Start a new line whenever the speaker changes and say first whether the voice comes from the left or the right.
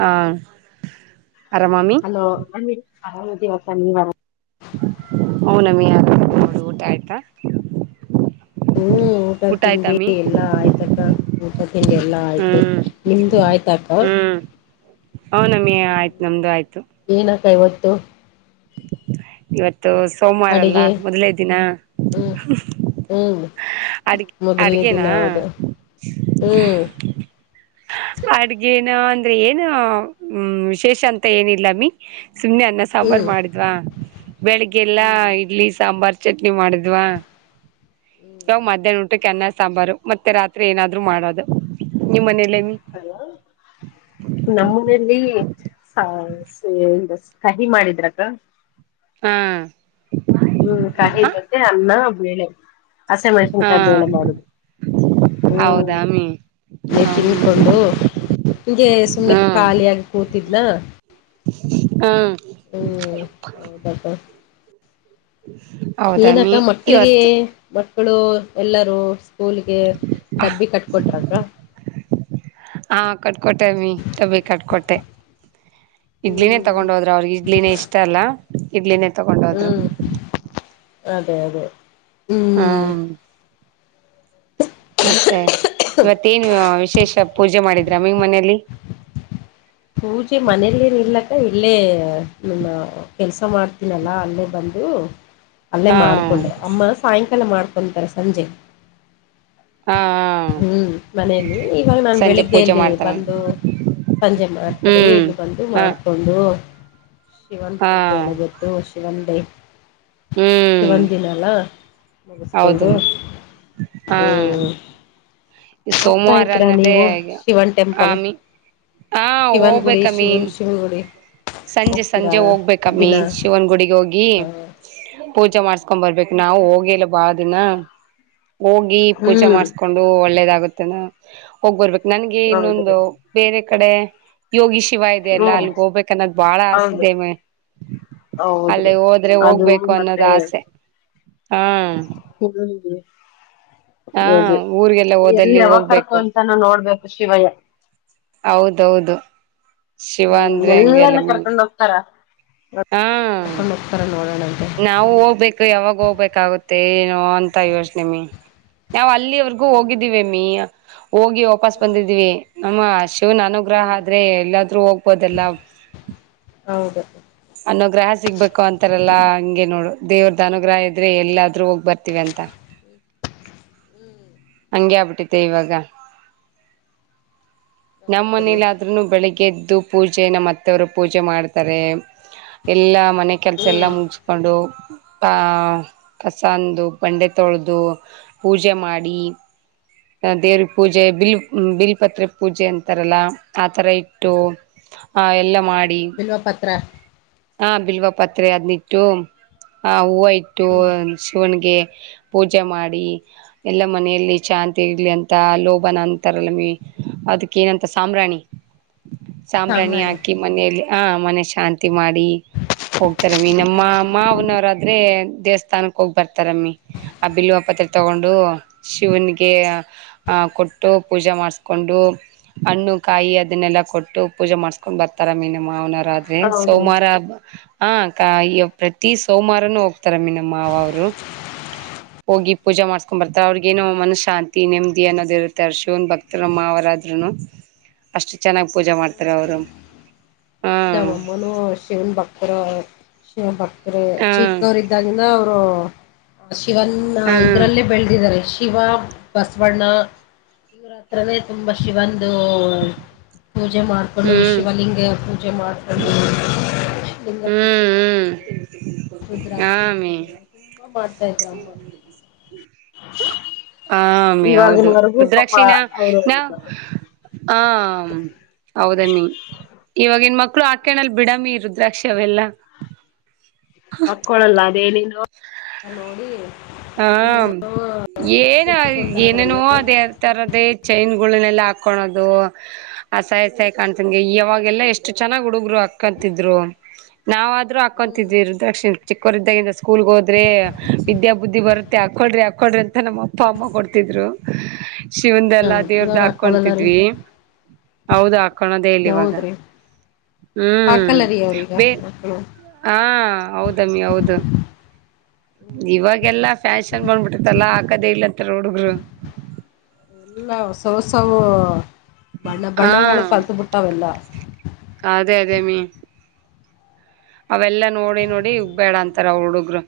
right: ಹ ಅರಮಾಮಿ
left: [unintelligible]
right: ಹ್ಮ ನಮ್ಮಿ [unintelligible] ನೋಡು ಊಟ ಆಯ್ತಾ?
left: ಹ್ಮ್ ಊಟ ತಿಂಡಿ ಎಲ್ಲಾ ಆಯ್ತಕ್ಕ. ಊಟ ತಿಂಡಿ ಎಲ್ಲ ಆಯಿತು
right: ಹ್ಮ್
left: ನಿಮ್ಮದು ಆಯ್ತಾಕ?
right: ಹ್ಮ ನಮಿ ಆಯ್ತು ನಮ್ದು ಆಯ್ತು.
left: ಏನಕ್ಕ ಇವತ್ತು?
right: ಇವತ್ತು ಸೋಮವಾರಲ್ಲ
left: ಅಡಿಗೆ
right: ಮೊದಲೇ ದಿನ?
left: ಹ್ಮ
right: ಅಡಿಗ್ ಅಡಿಗೆೇನಾ?
left: ಹ್ಮ್
right: ಅಡ್ಗೇನ ಅಂದ್ರೆ ಏನ ಹ್ಮ ವಿಶೇಷ ಅಂತ ಏನಿಲ್ಲ ಮಿ ಸುಮನೆ ಅನ್ನ ಸಾಂಬಾರ್ು
left: ಹ್ಮ್
right: ಮಾಡಿದ್ವಾ ಬೆಳಗ್ಗೆ ಎಲ್ಲ
left: ಹ್ಮ್
right: ಇಡ್ಲಿ ಸಾಂಬಾರ್ ಚಟ್ನಿ ಮಾಡಿದ್ವಾ ಇ ಮಧ್ಯಾ್ನಂಟ್ಟು ಕೆೆನ್ನ ಸಾಂಬಾರು ಮತ್ತೆ ರಾತ್ರಿ ಏನಾದ್ರು ಮಾಡೋದು ನಿಮ್ಮ್ ಮನೇಲೆೇ ಮ
left: ಹೋ ನಮ್ಮ ಮನೇೆಯಲ್ಲಿ ಸಹಿ ಮಾಡಿದ್ರಕ್ಕ
right: ಹಾ
left: ಹ್ಮ್
right: ಹ
left: ಕಾಯಿ್ದ ಅನ್ನ ಬೇಳೆ ಹಸೆ ಮೈಸನ್ಕಾಯಿ
right: ಹಾ
left: ಬೇಳೆ ಮಾಡುದು
right: ಹೌದಾಮಿ ಹ್ಮ್
left: ತಿಿಂದಕೊಂಡು ಹಿಗೆ ಸುಮನೆ ಖಾಲಿಯಾಗಿ ಕೂತಿದ್ನ
right: ಹಾ
left: ಹ್ ಹೌದಟಾ
right: ಹ
left: ಏನಕ್ಕ ಮಕ್ಕಳಿಗೆ ಮಕ್ಕಳು ಎಲ್ಲರೂ ಸ್ಕೂಲಗೆ ಡಬ್ಬಿ ಕಟ್ಕೊಟ್ರತ್ರ
right: ಹಾ ಕಟ್ಕೊಟಮ್ಮಿ ಟಬಿ ಕಟ್ಕೊಟ್ಟೆ ಇಡ್ಲಿನೇ
left: ಹ್ಮ್
right: ತಗೊಂಡ ಹೋದ್ರು ಅವ್ರಿಗೆ ಇಡ್ಲಿನೇ ಇಷ್ಟ ಅಲ್ಲ ಇಡ್ಲಿನೇ ತಗೊಂಡ್ ಹೋದ್ರು
left: ಹ್ಮ್ ಅದೇ ಅದೇ ಹ್ಮ್
right: ಹ್ ಮತ್ತೆ ಇವತ್ತೇಏನ್ ವಿಶೇಷ ಪೂಜೆ ಮಾಡಿದ್ರ ನಿಂಗ ಮನೆಯಲ್ಲಿ
left: ಪೂಜೆ ಮನೆಯಲ್ಲಿ ೇನು ಇರ್ಲಕ್ಕ ಇಲ್ಲೇ ನನ್ನು ಕೆಲಸ ಮಾಡ್ತೀನಲ್ಲ ಅಲ್ಲೇ ಬಂದು ಅಲ್ಲೇ
right: ಹಾ
left: ಮಾಡ್ಕೊಂಡೆ ಅಮ್ಮ ಸಾಯಂಕಾಲ ಮಾಡ್ಕೊಂತಾರೆ ಸಂಜೆ
right: ಹಾ
left: ಹ್ಮ್ ಮನೇೆಯಲ್ಲಿ ಈವಾಗ ನಾನ್
right: ಸಂಜೆ ಪೂಜೆ
left: ಬೆಳಿಗ್ಗೆಯಲ್ಲಿ
right: ಮಾಡ್ತಾರ
left: ಬಂದು ಸಂಜೆ ಮಾಡ್ತಾರೆ
right: ಹ್ಮ್
left: ಇಲ್ಲಿ ಬಂದು
right: ಹ
left: ಮಾಡ್ಕೊಂಡು ಶಿವನ್
right: ಹಾ
left: ಪೂಜೆ ಎಲ್ಲ ಬತ್ತ ಶಿವಂದೇ
right: ಹ್ಮ್
left: ಶಿವಂದಿಿನಲ್ಲ
right: ಹೌದು
left: ಮುಗಿಸ್ಕೊಂಡು
right: ಹಾ
left: ಹ್ಮ್ ಹೋಗ್ತಾ
right: ಸೋಮವಾರ
left: ಇದ್ದೀರಾ
right: ಅನ್ನದೇ
left: ನೀವು ಶಿವನ್ ಟೆಂಪಲ್
right: ಆಮಿ ಹಾ
left: ಶಿವನ್ ಗುಡಿ
right: ಹೋಗ್ಬೇಕ
left: ಶಿವನ್
right: ಮೀನ್
left: ಶಿವನ್ ಗುಡಿ
right: ಸಂಜೆ
left: ಹೋಗ್ತೀರಾ
right: ಸಂಜೆ ಹೋಗ್ಬೇಕಮ್ಮಿ
left: ದಿನ
right: ಶಿವನ್ಗುಡಿಗೆ ಹೋಗಿ
left: ಹ
right: ಪೂಜೆ ಮಾಡಸ್ಕೊಂಡ್ ಬರ್ಬೇಕ ನಾವು ಹೋಗಿಿಲ್ಲ ಬಾಳ ದಿನ ಹೋಗಿ ಪೂಜೆ
left: ಹ್ಮ್
right: ಮಾಡಸ್ಕೊಂಡು ಒಳ್ಳೇದಾಗುತ್ತೆನ ಹೋಗ್ಬರ್ಬೇಕ ನನ್ಗೆ
left: ಹೌದ್ರಿ
right: ಇನ್ನೊಂದು ಬೇರೆ ಕಡೆ ಯೋಗಿ ಶಿವಾಯ ಲ್ಲ
left: ಹ್ಮ್
right: ಅಲ್ಲಿಗೆ ಹೋಗ್ಬೇಕು ಅನ್ನೋದು್ ಬಾಳ ಆಸ್ೆ
left: ಹೌದು
right: ಇದೆ ಅಲ್ಲ
left: ಹೌದ್ರಿ ಅದು
right: ಹೋಗ್ಬೇಕು ಅನ್ನೋದ
left: ಮತ್ತೆ
right: ಆಸೆ ಹಾ
left: ಹಗೆ
right: ಹಾ
left: ಹದು
right: ಊರ್ಗೆಲ್ಲ
left: ಎಲ್ಲಿ
right: ಹೋದಲ್ಲಿ
left: ಯಾವಾಗ
right: ಹೋಗ್ಬೇಕು
left: ಕರ್ಕೊಂತ ನೋಡ್ಬೇಕು ಶಿವಯ್ಯ
right: ಹೌದೌದು ಶಿವ ಅಂದ್ರೆ ಹಂಗೆಲ್ಲ ಮ
left: ನಡ್ಕೊಂಡು ಹೋಗ್ತಾರ ನೋಡೋಣಗೆ
right: ನಾವು ಹೋಗ್ಬೇಕು ಯಾವಾಗ ಹೋಗ್ಬೇಕಾಗುತ್ತೆ ಏನೋ ಅಂತ ಯೋಚನೆ ಮ ನಾವವು ಅಲ್ಲಿವರ್ಗೂ
left: ಹ್ಮ್
right: ಹೋಗಿದ್ದಿವವ ಮಿ ಹೋಗಿ ಹೋಗ ವಾಪಸ್
left: ಹ್ಮ್
right: ಬಂದಿದೀವಿ ನಮ್ಮ ಶಿವನ ಅನುಗ್ರಹ
left: ಹ್ಮ್
right: ಆದ್ರೆ ಎಲ್ಲಾದ್ರೂ ಹೋಗ್ಬೋದಲ್ಲ
left: ಹೌದ
right: ಅನ್ನೋ ಗ್ರಹ ಸಿಗ್ಬೇಕು ಅಂತಾರಲ್ಲಾ ಹಂಗೆ ನೋಡು ದೇವ್ರದ ಅನುಗ್ರಹ ಇದ್ರೆ ಎಲ್ಲಾದ್ರೂ ಹೋಗ್ ಬರ್ತಿವಿ ಅಂತ ಹಂಗೆ ಆಗ್ಬಿಟ್ಟಿತೆ ಇವಾಗ. ನಮ್ ಮನೇಲಿ ಆದ್ ತ್ರುನು ಬೆಳಿಗ್ಗೆ ಎದ್ದು ಪೂಜೆ ನಮ್ಮ ಅತ್ತೆವರು ಪೂಜೆ ಮಾಡ್ತಾರೆ ಎಲ್ಲ ಮನೆ ಕೆಲ್ಸ ಎಲ್ಲಾ ಮುಗಿಸಕೊಂಡು ತಾ ಕಸಂದು ಬಂಡೆ ತೊಳೆದು ಪೂಜೆ ಮಾಡಿ. ಅ ದೇವ್ರಿಗ್ ಪೂಜೆ ಬಿಲ್ ಬಿಲ್ಪತ್ರೆ ಪೂಜೆ ಅಂತಾರಲ್ಲ ಆತರ ಇಟ್ಟು. ಹಾ ಎಲ್ಲ ಮಾಡಿ
left: ಬಿಲ್ವ ಪತ್ರ.
right: ಹಾ ಬಿಲ್ವಾ ಪಾತ್ರೆ ಅದ್ನಿಟ್ಟು ಆ ಹೂವ ಇಟ್ಟು ಶಿವನಿಗೆ. ಪೂಜೆ ಮಾಡಿ ಎಲ್ಲ ಮನೆಯಲ್ಲಿ ಶಾಂತಿ ತೆ ಇರ್ಲಿ ಅಂತ ಲೋಭನ ಅಂತಾರಲ್ಲ ಮೀ ಅದಕ್ಕ ಏನಂತ ಸಾಮ್ರಾಣಿ ಸಾಂಬ್ರಾಣಿ ಹಾಕಿ ಮನೆಯಲ್ಲಿ ಆ ಮನೆ ಶಾಂತಿ ಮಾಡಿ. ಹೋಗ್ತಾರ ಅಮ್ಮೀ ನಮ್ಮ
left: ಹೌದು.
right: ಅಮ್ಮಾ ಅವನವ್ರ ಆದ್ರೆ ದೇವಸ್ಥಾನಕ್ಕ ಹೋಗ್ ಬರ್ತಾರಮ್ಮಿ ಆ ಬಿಲ್ಲುವಪ್ಪತ್ರ ತಗೊಂಡು ಶಿವನಿಗೆ ಕೆ ಅ ಕೊಟ್ಟು ಪೂಜೆ ಮಾಡಿಸಕೊಂಡು. ಹಣ್ಣು ಕಾಯಿ ಅದನ್ನೆಲ್ಲಾ ಕೊಟ್ಟು ಪೂಜೆ ಮಾಡ್ಸ್ಕೊಂಡ್ ಬರ್ತಾರ ಅಮ್ಮೀ ನಮ್ ಮಾವನರ ಅ [unintelligible] ಎನ್
left: ಹೌದ್ರಿ
right: ಸೋಮವಾರ ಹಬ್ಬ ಹ ಕ ಈ ಪ್ರತಿ ಸೋಮವಾರನುೂ ಹೋಗ್ತಾರ ಅಮ್ಮೀ ನಮ್ ಮಾವ ಅವರು. ಹೋಗಿ ಪೂಜಾ ಮಾಡ್ಸ್ಕೊಂಡ್ ಬರ್ತಾರ ಅವ್ರಿಗೇನೋ ಮನಷ್ ಶಾಂತಿ ನೆಮ್ಮದಿ ಅನ್ನೋದ ಇರುತ್ತೆ ಶಿವನ್ ಭಕ್ತರಮ್ಮ ಮಾವರಾದ್ರುನು ಅಷ್ಟ ಚೆನ್ನಾಗ್ ಪೂಜೆ ಮಾಡ್ತಾರೆ ಅವರು
left: ನಮ್
right: ಹ್ಮ್
left: ಅಮ್ಮನು ಅಷ್ಟೇ ಶಿವನ್ ಭಕ್ತರು ಶಿವನ್ ಭಕ್ತರು
right: ಹ್ಮ್
left: ಚಿಕ್ಕೊರಿದ್ದಾಗನಿಂದ ಅವ್ರು. ಶಿವನ್ನ
right: ಹ್ಮ್
left: ಇದ್ರಲ್ಲೇ ಬೆಳದಿದ್ದಾರೆ ಶಿವ ಬಸವಣ್ಣ. ಇವ್ರ ಹತ್ರನೇ ತುಂಬಾ ಶಿವಂದು ಪೂಜೆ ಮಾಡ್ ಕಕೊಂಡು
right: ಹ್ಮ್
left: ಶಿವಲಿಂಗ ಪೂಜೆ ಮಾಡ್ಕೊಂಡು ಶಿವಲಿಂಗ ಪೂಜೆ
right: ಹ್ಮ್ ಹ್ಮ್
left: ಮಾಡ್ಕೊಂಡು ರುದ್ರಾಕ್ಷಿ
right: ಆಮಿ
left: ಹಾಕೊಂಡು ತುಂಬಾ ಮಾಡ್ತಾ ಇದ್ರು ಅಮ್ಮ.
right: ಆ ಅಮ್ಮೀ ಹೌದು
left: ಇವಾಗಿನವರೆಗೂ ಪಾಪ
right: ರುದ್ರಾಕ್ಷಿನ
left: ಅವರು
right: ನಾ ನಾವ್ ಹ ಹೌದಮ್ಮಿ ಇವಾಗಿನ್ ಮಕ್ಳು ಆಕಣಲ್ ಬಿಡಮ್ಮಿ ರು ಲಕ್ಷ್ಯವೆಲ್ಲ.
left: ಹಾಕ್ಕೊಳಲ್ಲ ಅದೇನೆನೋ ನೋಡಿ
right: ಹಾ
left: ಏನೇನೋ
right: ಏನು
left: ಇಟ್ಕೊಂತಾರ
right: ಏನೇನೋ
left: ಅದ್ರಲ್ಲಿ
right: ಅದ ತರದೇ ಚೈನ್ ಗುಳನೆಲ್ಲ ಹಾಕೊಳೋದು. ಆ [unintelligible] ಸಾಯಿ ಕಾಣಸಂಗೆ ಅವಾಗೆಲ್ಲಾ ಎಷ್ಟು ಚೆನ್ನಾಗ್ ಹುಡುಗ್ರು ಅಕ್ಕಂತಿದ್ರು. ನಾವಾದ್ರೂ
left: ಹ್ಮ್
right: ಹಾಕೊಂತಿದ್ವಿ ರುದ್ರಾಕ್ಷಿಣ ಚಿಕ್ಕೋರ್ ಇದ್ದಂಗ್ಲಿಂದ ಸ್ಕೂಲ್ಗ ಹೋದ್ರೆ ವಿದ್ಯಾ ಬುದ್ಧಿ ಬುದ್ಧಿ ಬರುತ್ತೆ ಹಾಕ್ಕೊಳ್ರಿ ಹಾಕೊಳ್ರಿ ಅಂತ ನಮ್ಮ ಅಪ್ಪ ಅಮ್ಮ ಕೊಡ್ತಿದ್ರು. ಶಿವನ್ಂದಲ್ಲಾ
left: ಹೌದು
right: ದೇವ್ರ್ದ
left: ಇವಾಗ ಹಾಕೊಳಲ್ಲ ರೀ
right: ಹಾಕೊತಿದ್ವಿ. ಹೌದು ಹಾಕಳದೇ ಇಲ್ ಇವಾಗ
left: ಹೌದ್ರಿ
right: ಹ್ಮ್
left: ಹಾಕಲ್ಲ ರೀ ಅವ್ರೀಗ
right: ಬೇ
left: ಮಕ್ಕಳು
right: ಹಾ ಹೌದಮ್ಮಿ ಹೌದು. ಇವಾಗೆಲ್ಲಾ ಫ್ಯಾಷನ್ ಬಂದ್ಬಿಟ್ಟಿತ್ತಲ್ಲಾ ಆಕದೇ ಇಲ್ಲ ಅಂತಾರ ಹುಡ್ಗ್ರು.
left: ಎಲ್ಲ ಹೊಸ ಹೊಸವು ಬಣ್ಣ
right: ಹಾ
left: ಬಣ್ಣಗಳು ಕಲ್ತ್ ಬಿಟ್ಟಾವೆಲ್ಲ.
right: ಆ ಅದೇ ಅದೇ ಅಮ್ಮೀ. ಅವೆಲ್ಲಾ ನೋಡಿ ನೋಡಿ ಇವ್ ಬೇಡ ಅಂತಾರ ಅವ ಹುಡುಗ್ರು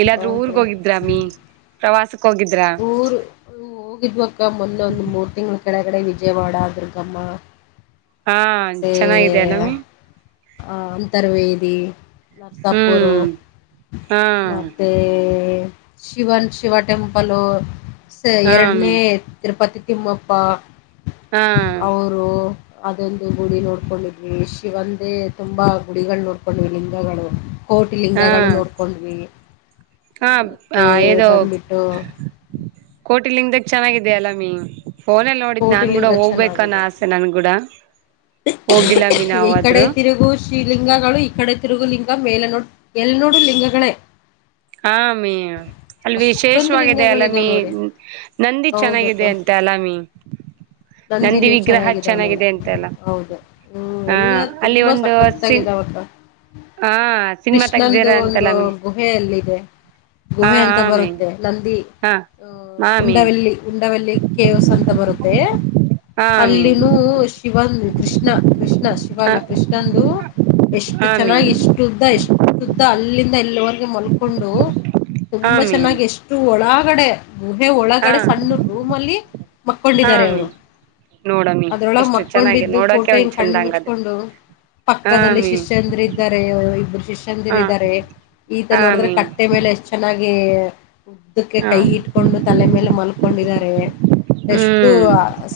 right: ಇಲ್ಲಾದ್ರೂ ಊರ್ಗ್
left: ಹೌದ್ರಿ
right: ಹೋಗಿ ದ್ರಾಮಿ ಪ್ರವಾಸಕ್ ಹೋಗಿದ್ರಾ.
left: ಊರು ಹ್ಮ್. ಹೋಗಿದ್ವಕ್ಕ ಮೊನ್ನೊಂದು ಮೂರು ತಿಂಗ್ಳ ಕೆಳಗಡೆ ವಿಜಯವಾಡ ಅ್ರಗಮ್ಮ
right: ಹಾ
left: ಮತ್ತೆ
right: ಚೆನ್ನಾಗಿದೆ ಅಲ್ಲ ಮಿ
left: ಆ ಅಂತರ್ವೇದಿ ನಸ ಪರ್ವ
right: ಹ್ಮ್ ಹಾ
left: ಮತ್ತುತ್ತ ಶಿವನ್ ಶಿವ ಟೆಂಪಲು
right: ಹಾ ಮಿ
left: ಎರಡನೇ ತಿರುಪತಿ ತಿಮ್ಮಪ್ಪ
right: ಹಾ
left: ಸೊ ಅದೊಂದು ಗುಡಿ ನೋಡ್ಕೊಂಡಿದ್ವಿ ಶಿವ ಒಂದೇ ತುಂಬಾ ಗುಡಿಗಳು ನೋಡ್ಕೊಂಡ್ವಿ ಲಿಂಗಗಳು ಕೋಟಿ
right: ಹಾ
left: ಲಲಿಂಗಗಳು ನೋಡ್ಕೊಂಡ್ವಿ
right: ಹಾ
left: ಮತ್ತೆ ಬಂದ್ಬಿಟ್ಟು
right: ಹೋಟೆಲ್ಿಂದ ಚನ್ನಾಗಿದ ಅಲ್ಲ ಮ ಫೋನಲ್ಲಿ ನೋಡಿದ್
left: ಕೋಟಿ
right: ನಾನ್ ಕೂಡ
left: ಲಿಂಗ
right: ಹೋಗ್ಬೇಕ ಅನ್ನ
left: ಚೆನ್ನಾಗಿದೆ
right: ಆಸೆ ನನ್ಗೂಡ ಹೋಗಿಲ್ಲ ಮೀ ನಾವಾದ್ರೂ
left: ಶ್ರೀ ಲಿಂಗಗಳು ಈ ಕಡೆ ತಿರುಗು ಲಿಂಗ ಮೇಲೆ ನೋಡು ಎಲ್ ನೋಡು ಲಿಂಗಗಳೇ
right: ಹಮೇ ಅಲ್
left: ಅಷ್ಟೊಂದು
right: ವಿಶೇಷವಾಗಿದೆ ಅಲಾಮೀ
left: ಲಿಂಗಗಳಿದಾವೆ ನೋಡಿ
right: ನಂದಿ ಚೆನ್ನಾಗಿದೆ
left: ಹೌದಕ್ಕ
right: ಅಂತೆ ಅಲಾಮಿ
left: ನಂದಿನೂ ಚೆನ್ನಾಗಿದಾವ ನೋಡ ಹೌದು ಹ್ಮ್
right: ಹ
left: ಎಲ್ಲಾ
right: ಅಲ್ಲಿ
left: ತುಂಬಾ
right: ಒಂದು
left: ಸಕ್ಕತ್
right: ಸಿನ್
left: ತಗಿದ ಅವತ್ತ
right: ಹಾ ಸಿನಿಮಾ
left: ಕೃಷ್ಣನ್್ದ
right: ತೆಗ್ದಿರ ಅಂತಲ್ಲ
left: ಒಂದು
right: ಮಿ
left: ಗುಹ ಅಲ್ಲಿದೆ
right: ಹಾ
left: ಗುಹೆ ಅಂತ
right: ಆಮಿ
left: ಬರುತ್ತೆ ನಂದಿ
right: ಹಾ
left: ಅ
right: ಆಮಿ
left: ಉಂಡಲ್ಲಿ ಉಂಡಲ್ಲಿ ಕೇವ್ಸ್ ಅಂತ ಬರುತ್ತೆ
right: ಆಮಿ
left: ಅಲ್ಲಿನೂ ಶಿವನ್ ಕೃಷ್ಣ ಕೃಷ್ಣ ಕ್ಣ
right: ಹ
left: ಶಿವಾಲ ಕೃಷ್ಣಂದು ಎಷ್ಟು
right: ಆಮಿ
left: ಚೆನ್ನಾಗಿ ಇಷ್ಟ ಷ್ಟುದ್ದ ಎಷ್ಟುುದ್ದ ಅಲ್ಲಿಂದ ಎಲ್ಲಿವರೆಗೆ ಮಲ್ಕೊಂಡು ತುಂಬ
right: ಆಮಿ
left: ಚೆನ್ನಾಗಿ ಎಷ್ಟು ಒಳಗಡೆ ುಹೆ
right: ಹಾ
left: ಒಳಗಡೆ ಸಣ್ಣ ರೂಮ್ ಅಲ್ಲಿ ಮಕ್ಕೊಂಡಿದ್ದಾರೆ
right: ಹಾಮಿ
left: ಅವರು
right: ನೋಡಮ್ಮಿ
left: ಅದ್ರೊಳಗ
right: ಎಷ್ಟು ಚೆನ್ನಾಗಿ
left: ಮಕ್ಕೊಂಡಿದ್ದು
right: ನೋಡಕೆ
left: ಫೋಟೋ
right: ಒಂದ್
left: ಹಿಂಗ
right: ಚಂದ
left: ಕಣ್ಣು
right: ಹಂಗಾದ್ರೆ
left: ಮುಚ್ಕೊಂಡು ಪಕ್ಕದಲ್ಲಿ
right: ಹಾಮಿ
left: ಶಿಷ್ಯಂದಿರ ಇದ್ದಾರೆ ಇಬ್ಬರು ಶಿಷ್ಯಂದಿರ್
right: ಹಾ
left: ಇದ್ದಾರೆ ಈತ ನೋಡಿದ್ರೆ
right: ಹಾಮಿ
left: ಕಟ್ಟೆ ಮೇಲೆ ಎಷ್ಟ್ ಚೆನ್ನಾಗಿ ಉದ್ದಕ್ಕೆ
right: ಹಾ
left: ಕೈ ಇಟ್ ಕೊಂಡು ತಲೆ ಮೇಲೆ ಮಲ್ಕೊಂಡಿದಿದ್ದಾರೆ ಎಷ್ಟು
right: ಹ್ಮ್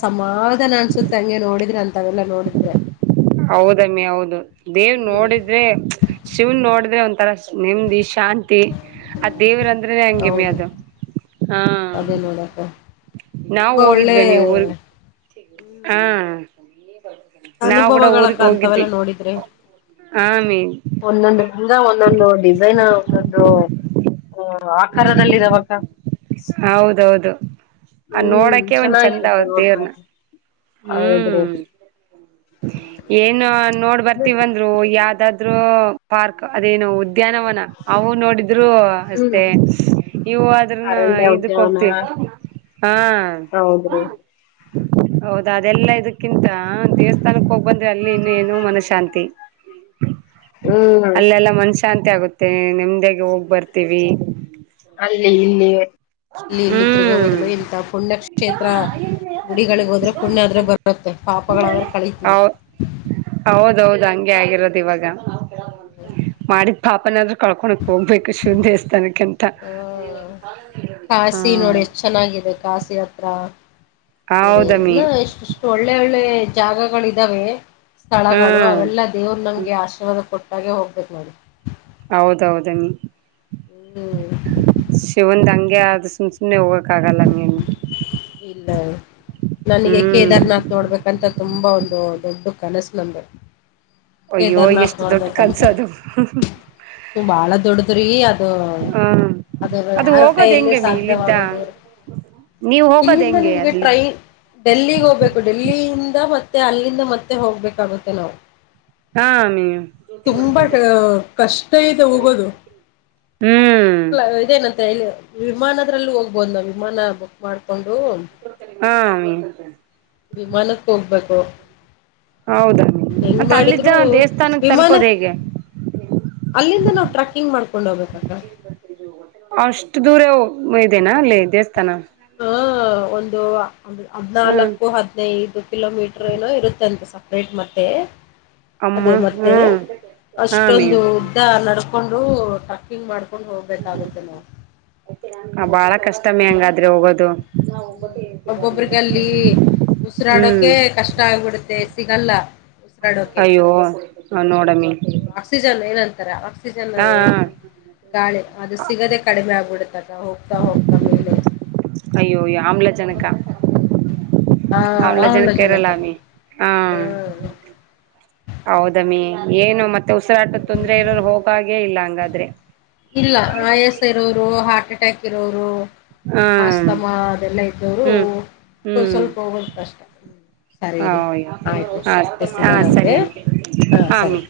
left: ಸಮಾಧಾನ ಅನ್ಸುತ್ತೆ ಹಂಗೆ ನೋಡಿದ್ರೆ ಅಂತವೆಲ್ಲ ನೋಡಿದ್ರೆ
right: ಹೌದಮ್ಮಿ ಹೌದು ದೇವ್
left: ಹ್ಮ್
right: ನೋಡಿದ ಆದೆ ಶಿವನ್ ನೋಡಿದ್ರೆ ಒಂಥರ ನೆಮ್ದ್ ಈ ಶಾಂತಿ ಅ ದೇವ್ರಂದ್ರೆನೆ ಹಂಗೆಮಿ ಅದು ಹಾ
left: ಮಾಡಡಕ
right: ನಾವ ಹೋಗಿದ್ವ ಮ ಊರ್ ಹಾ ನಾವವು ಕೂಡ
left: ಅನುಭವಗಳಕ್ಕ
right: ಊರ್ಕ್ ಹೋಗಿದ್ವಿ
left: ಅಂತವೆಲ್ಲ
right: ಆಮೇ
left: ಒಂದೊಂದುಂದ ಒಂದೊಂದು ಡಿಸೈನ್ ಒಂದೊಂದು ಆಕಾರದಲ್ಲಿ ಇದಾವಕ್ಕ
right: ಹೌದೌದು ಅ
left: ಹ್ಮ್
right: ನೋಡಕೆ ಒಂದ್ ಚಂದ
left: ಚೆನ್ನಾಗಿರುತ್ತೆ
right: ಅವದ ದೇವ್ರನ
left: ನೋಡ್ಕೊಳಕ್ಕೆ. ಹೌದ್ರಿ.
right: ಹ್ಮ್ ಏನ್ ನೋಡ್ ಬರ್ತಿೀವಂದ್ರ ಯಾವಾದ್ರು ಪಾರ್ಕ್ ಅದೇನು ಉದ್ಯಾನವನ ಅವು ನೋಡಿದ ್ರೂ ಅಷ್ಟೇ ಇವು ಅ್ರ
left: ಎಣ್ಣೆ ಉದ್ಯವನ ಹೌದ್ರಿ
right: ಹೌದಾ ಅದೆಲ್ಲಾ ಇದಕ್ಕಿಂತ ದೇವಸ್ಥಾನಕ್ ಹೋಗ್ ಬಂದ್ರೆ ಅಲ್ಲಿ ಇನ್ನ ಏನು ಮನಶಶಾಂತಿ
left: ಹ್ಮ್.
right: ಅಲ್ಲೆಲ್ಲ ಮನ್ಶಾಂತಿ ಆಗುತ್ತೆ ನೆಮ್ದಾಗ ಹೋಗ್ ಬರ್ತೀವಿ
left: ಅಲ್ಲಿ ಇಲ್ಲಿ ಇಲ್ಲಿ ಇಲ್ಲಿ ತಿರುಗೋ
right: ಹ್ಮ್
left: ಬದಲು ಇಂತ ಪುಣ್ಯಕ್ಷೇತ್ರ ಗುಡಿಗಳಿಗೆ ಹೋದ್ರೆ ಪುಣ್ಯ ಆದ್ರೂ ಬರುತ್ತೆ ಪಾಪಗಳಾದ್ರ ಕಳಿತೀವಿ
right: ಹೌ ಹೌದೌದು ಹಂಗೆ ಆಗಿರೋದು ಇವಾಗ ಮಾಡಿದ್ ಪಾಪನಾದ್ ಕಳ್ಕೊಳಕ್ಕೆ ಹೋಗಬೇಕು ಶಿವನ ದೇವಸ್ಥಾನಕ್ಕೆ ಅಂತ.
left: ಕಶಿ ನೋಡಿ ಎಷ್ಟ ಚೆನ್ನಾಗಿದೆ ಕಾಸಿ ಹತ್ರ
right: ಹೌದಮ್ಮಿ
left: ನ ಎಷ್ಟು. [unintelligible] ಒಳ್ಳೆ ಒಳ್ಳೆ ಜಾಗಗಳು ಇದಾವೆ ಸ್ಥಳಗಳು
right: ಹ್ಮ್
left: ಅವೆಲ್ಲ ದೇವ್ರು ನಮಗೆ ಆಶೀರ್ವಾದ ಕೊಟ್ಟಾಗೆ ಹೋಗ್ಬೇಕು ನೋಡಿ.
right: ಹೌದೌದಮ್ಮ
left: ಹ್ಮ್
right: ಶಿವಂದ ಹಂಗೆ ಆದ ಸುಮ ನ ಹೋಗಕ್ಕಾಗಲ್ಲ.
left: ಇಲ್ಲ ನನಗೆ
right: ಹ್ಮ್
left: ಕೇದಾರ್ನಾಥ್ ನೋಡ್ಬೇಕಂತ ತುಂಬಾ ಒಂದು ದೊಡ್ಡ ಕನಸು ನಂದು.
right: ಅಯ್ಯೋ
left: ಕೇದಾರ್ನಾಥ್
right: ಎಷ್ಟು ದೊಡ್ಡ
left: ನೋಡ್ಬೇಕಂತ
right: ಕನ್ಸೋದು.
left: ಬಾಳ ದೊಡ್ಡದ್ರಿ ಅದು
right: ಹ್ಮ್
left: ಅದು ಯಾರ
right: ಹೋಗೋದ್
left: ಕೈಯಲ್ಲಿ
right: ಹೆಂಗೆ ಅಮ್ಮಿ ಇಲ್ಲಿದ್ದ
left: ಸಾಧ್ಯವಾಗಲ್ ನೋಡ್.
right: ನೀವ್ ಹೋಗೋದ್
left: ಇಲ್ಲಿಂದ
right: ಹೆಂಗೆ
left: ನಿಮಗೆ
right: ಅಲ್ಲಿ
left: ಟ್ರೈನ್ ಡೆಲ್ಲಿಗ್ ಹೋಗ್ಬೇಕು ಡೆಲ್ಲಿಯಿಂದ ಮತ್ತೆ ಅಲ್ಲಿಂದ ಮತ್ತೆ ಹೋಗ್ಬೇಕಾಗುತ್ತೆ ನಾವು.
right: ಹಾ ಅಮ್ಮಿ
left: ತುಂಬಾ ಕಷ್ಟ ಇದೆ ಹೋಗೋದು.
right: ಹ್ಮ್
left: ಪ್ಲಾನ್ ಇದೆ. [inaudible] ಮ ವಿಮಾನದ್ರಲ್ಲ ಹೋಗ್ಬೋದು ನಾವು ವಿಮಾನ ಬುಕ್ ಮಾಡ್ಕೊಂಡು.
right: ಹಾ ಅಮ್ಮಿ.
left: ವಿಮಾನಕ್ಕೆ ಹೋಗ್ಬೇಕು.
right: ಹೌದ
left: ಹೆಂಗ್
right: ಮತ್ತ ಅಲ್ಲಿದ್ದ
left: ಮಾಡಿದ್ರು
right: ದೇವಸ್ಥಾನಕ್
left: ವಿಮಾನ
right: ತಲುಪೋದು ಹೇಗೆ.
left: ಅಲ್ಲಿಂದ ನಾವು ಟ್ರಕ್ಕಿಂಗ್ ಮಾಡ್ಕೊಂಡ್ ಹೋಗಬೇಕಕ್ಕ.
right: ಅಷ್ಟು ದೂರ ಇದೆನ ಅಲ್ಲಿ ದೇವಸ್ಥಾನ ಅಲ್ಲಿ.
left: ಹ ಒಂದು
right: ಹ್ಮ್
left: ಹದ್ನಾಲ್ಕು ಹದ್ನೈದು ಕಿಲೋಮೀಟರ್ ಏನೋ ಇರುತ್ತೆ ಅಂತೆ ಸಪ್ರೇಟ್ ಮತ್ತೆ.
right: ಅಮ್ಮ
left: ಅದು ಮತ್ತೆ
right: ಹ್ಮ್ ಹಾ ಅಮ್ಮಿ
left: ಅಷ್ಟೊಂದು ಉದ್ದಾ ನಡ್ಕೊಂಡು ಟ್ರಕ್ಕಿಂಗ್ ಮಾಡ್ಕೊಂಡು ಹೋಗ್ಬೇಕಾಗುತ್ತೆ ನಾವು
right: ಬಾಳ ಕಷ್ಟಮಿ ಹಂಗಾದ್ರೆ ಹೋಗೋದು.
left: ಒಬ್ಬೊಬ್ರಗಲ್ಲಿ
right: ಹ್ಮ್
left: ಉಸಿರಾಡೋಕೆ ಕಷ್ಟ ಆಗ್ಬಿಡುತ್ತೆ ಸಿಗಲ್ಲ. ಉಸಿರಾಡೋಕೆ
right: ಅಯ್ಯೋ ಹ ನೋಡಮ್ಮಿ.
left: ಇದು ಆಕ್ಸಿಜನ್ ಏನಂತಾರೆ ಆಕ್ಸಿಜನ್
right: ಹಾ
left: ಏನಂತಾರೆ. ಗಾಳಿ ಅದು ಸಿಗದೆ ಕಡಿಮೆ ಆಗ್ಬಿಡುತ್ತಕ್ಕ ಹೋಗ್ತಾ ಹೋಗ್ತಾ ಮೇಲೆ.
right: ಅಯ್ಯೋ ಆಮ್ಲ ಜನಕ
left: ಹ್ಮ್ ಆ ಆ
right: ಅಮ್ಲಜನಕ ಇರಲ್ಲಾ
left: ಆಮ್ಲಜನಕ
right: ಅಮ್ಮಿ ಹ
left: ಹ್ಮ್ [inaudible]
right: ಹೌದಮ್ಮಿ
left: ಕಷ್ಟ
right: ಏನು
left: ಆಗುತ್ತೆ
right: ಮತ್ತೆ ಉಸಿರಾಟದ
left: ಹೌದು
right: ತೊಂದ್ರೆ ಇರೋರು ಹೋಗಾಗೆ ಇಲ್ಲ ಹಂಗಾದ್ರೆ.
left: ಇಲ್ಲ ಆಯಾಸ ಇರೋರು ಹಾರ್ಟ್ ಅಟ್ಯಾಕ್ ಇರೋರು
right: ಹಾ
left: ಮಾಸ್ತಮ್ಮ ಅದೆಲ್ಲ ಇದ್ದವರು
right: ಹ್ಮ್
left: ಸ್ವ
right: ಹ್ಮ್
left: ಸ್ವಲ್ಪ ಹೋಗೋದು ಕಷ್ಟ. ಸರಿರಿ ಆಯ್ತ್ರಿ ಮತ್ತೆ
right: ಹಾ
left: ಸಿಗೋಣಂತೆ
right: ಸರಿ ಅಮ್ಮಿ
left: ಹಾ ಸರಿ.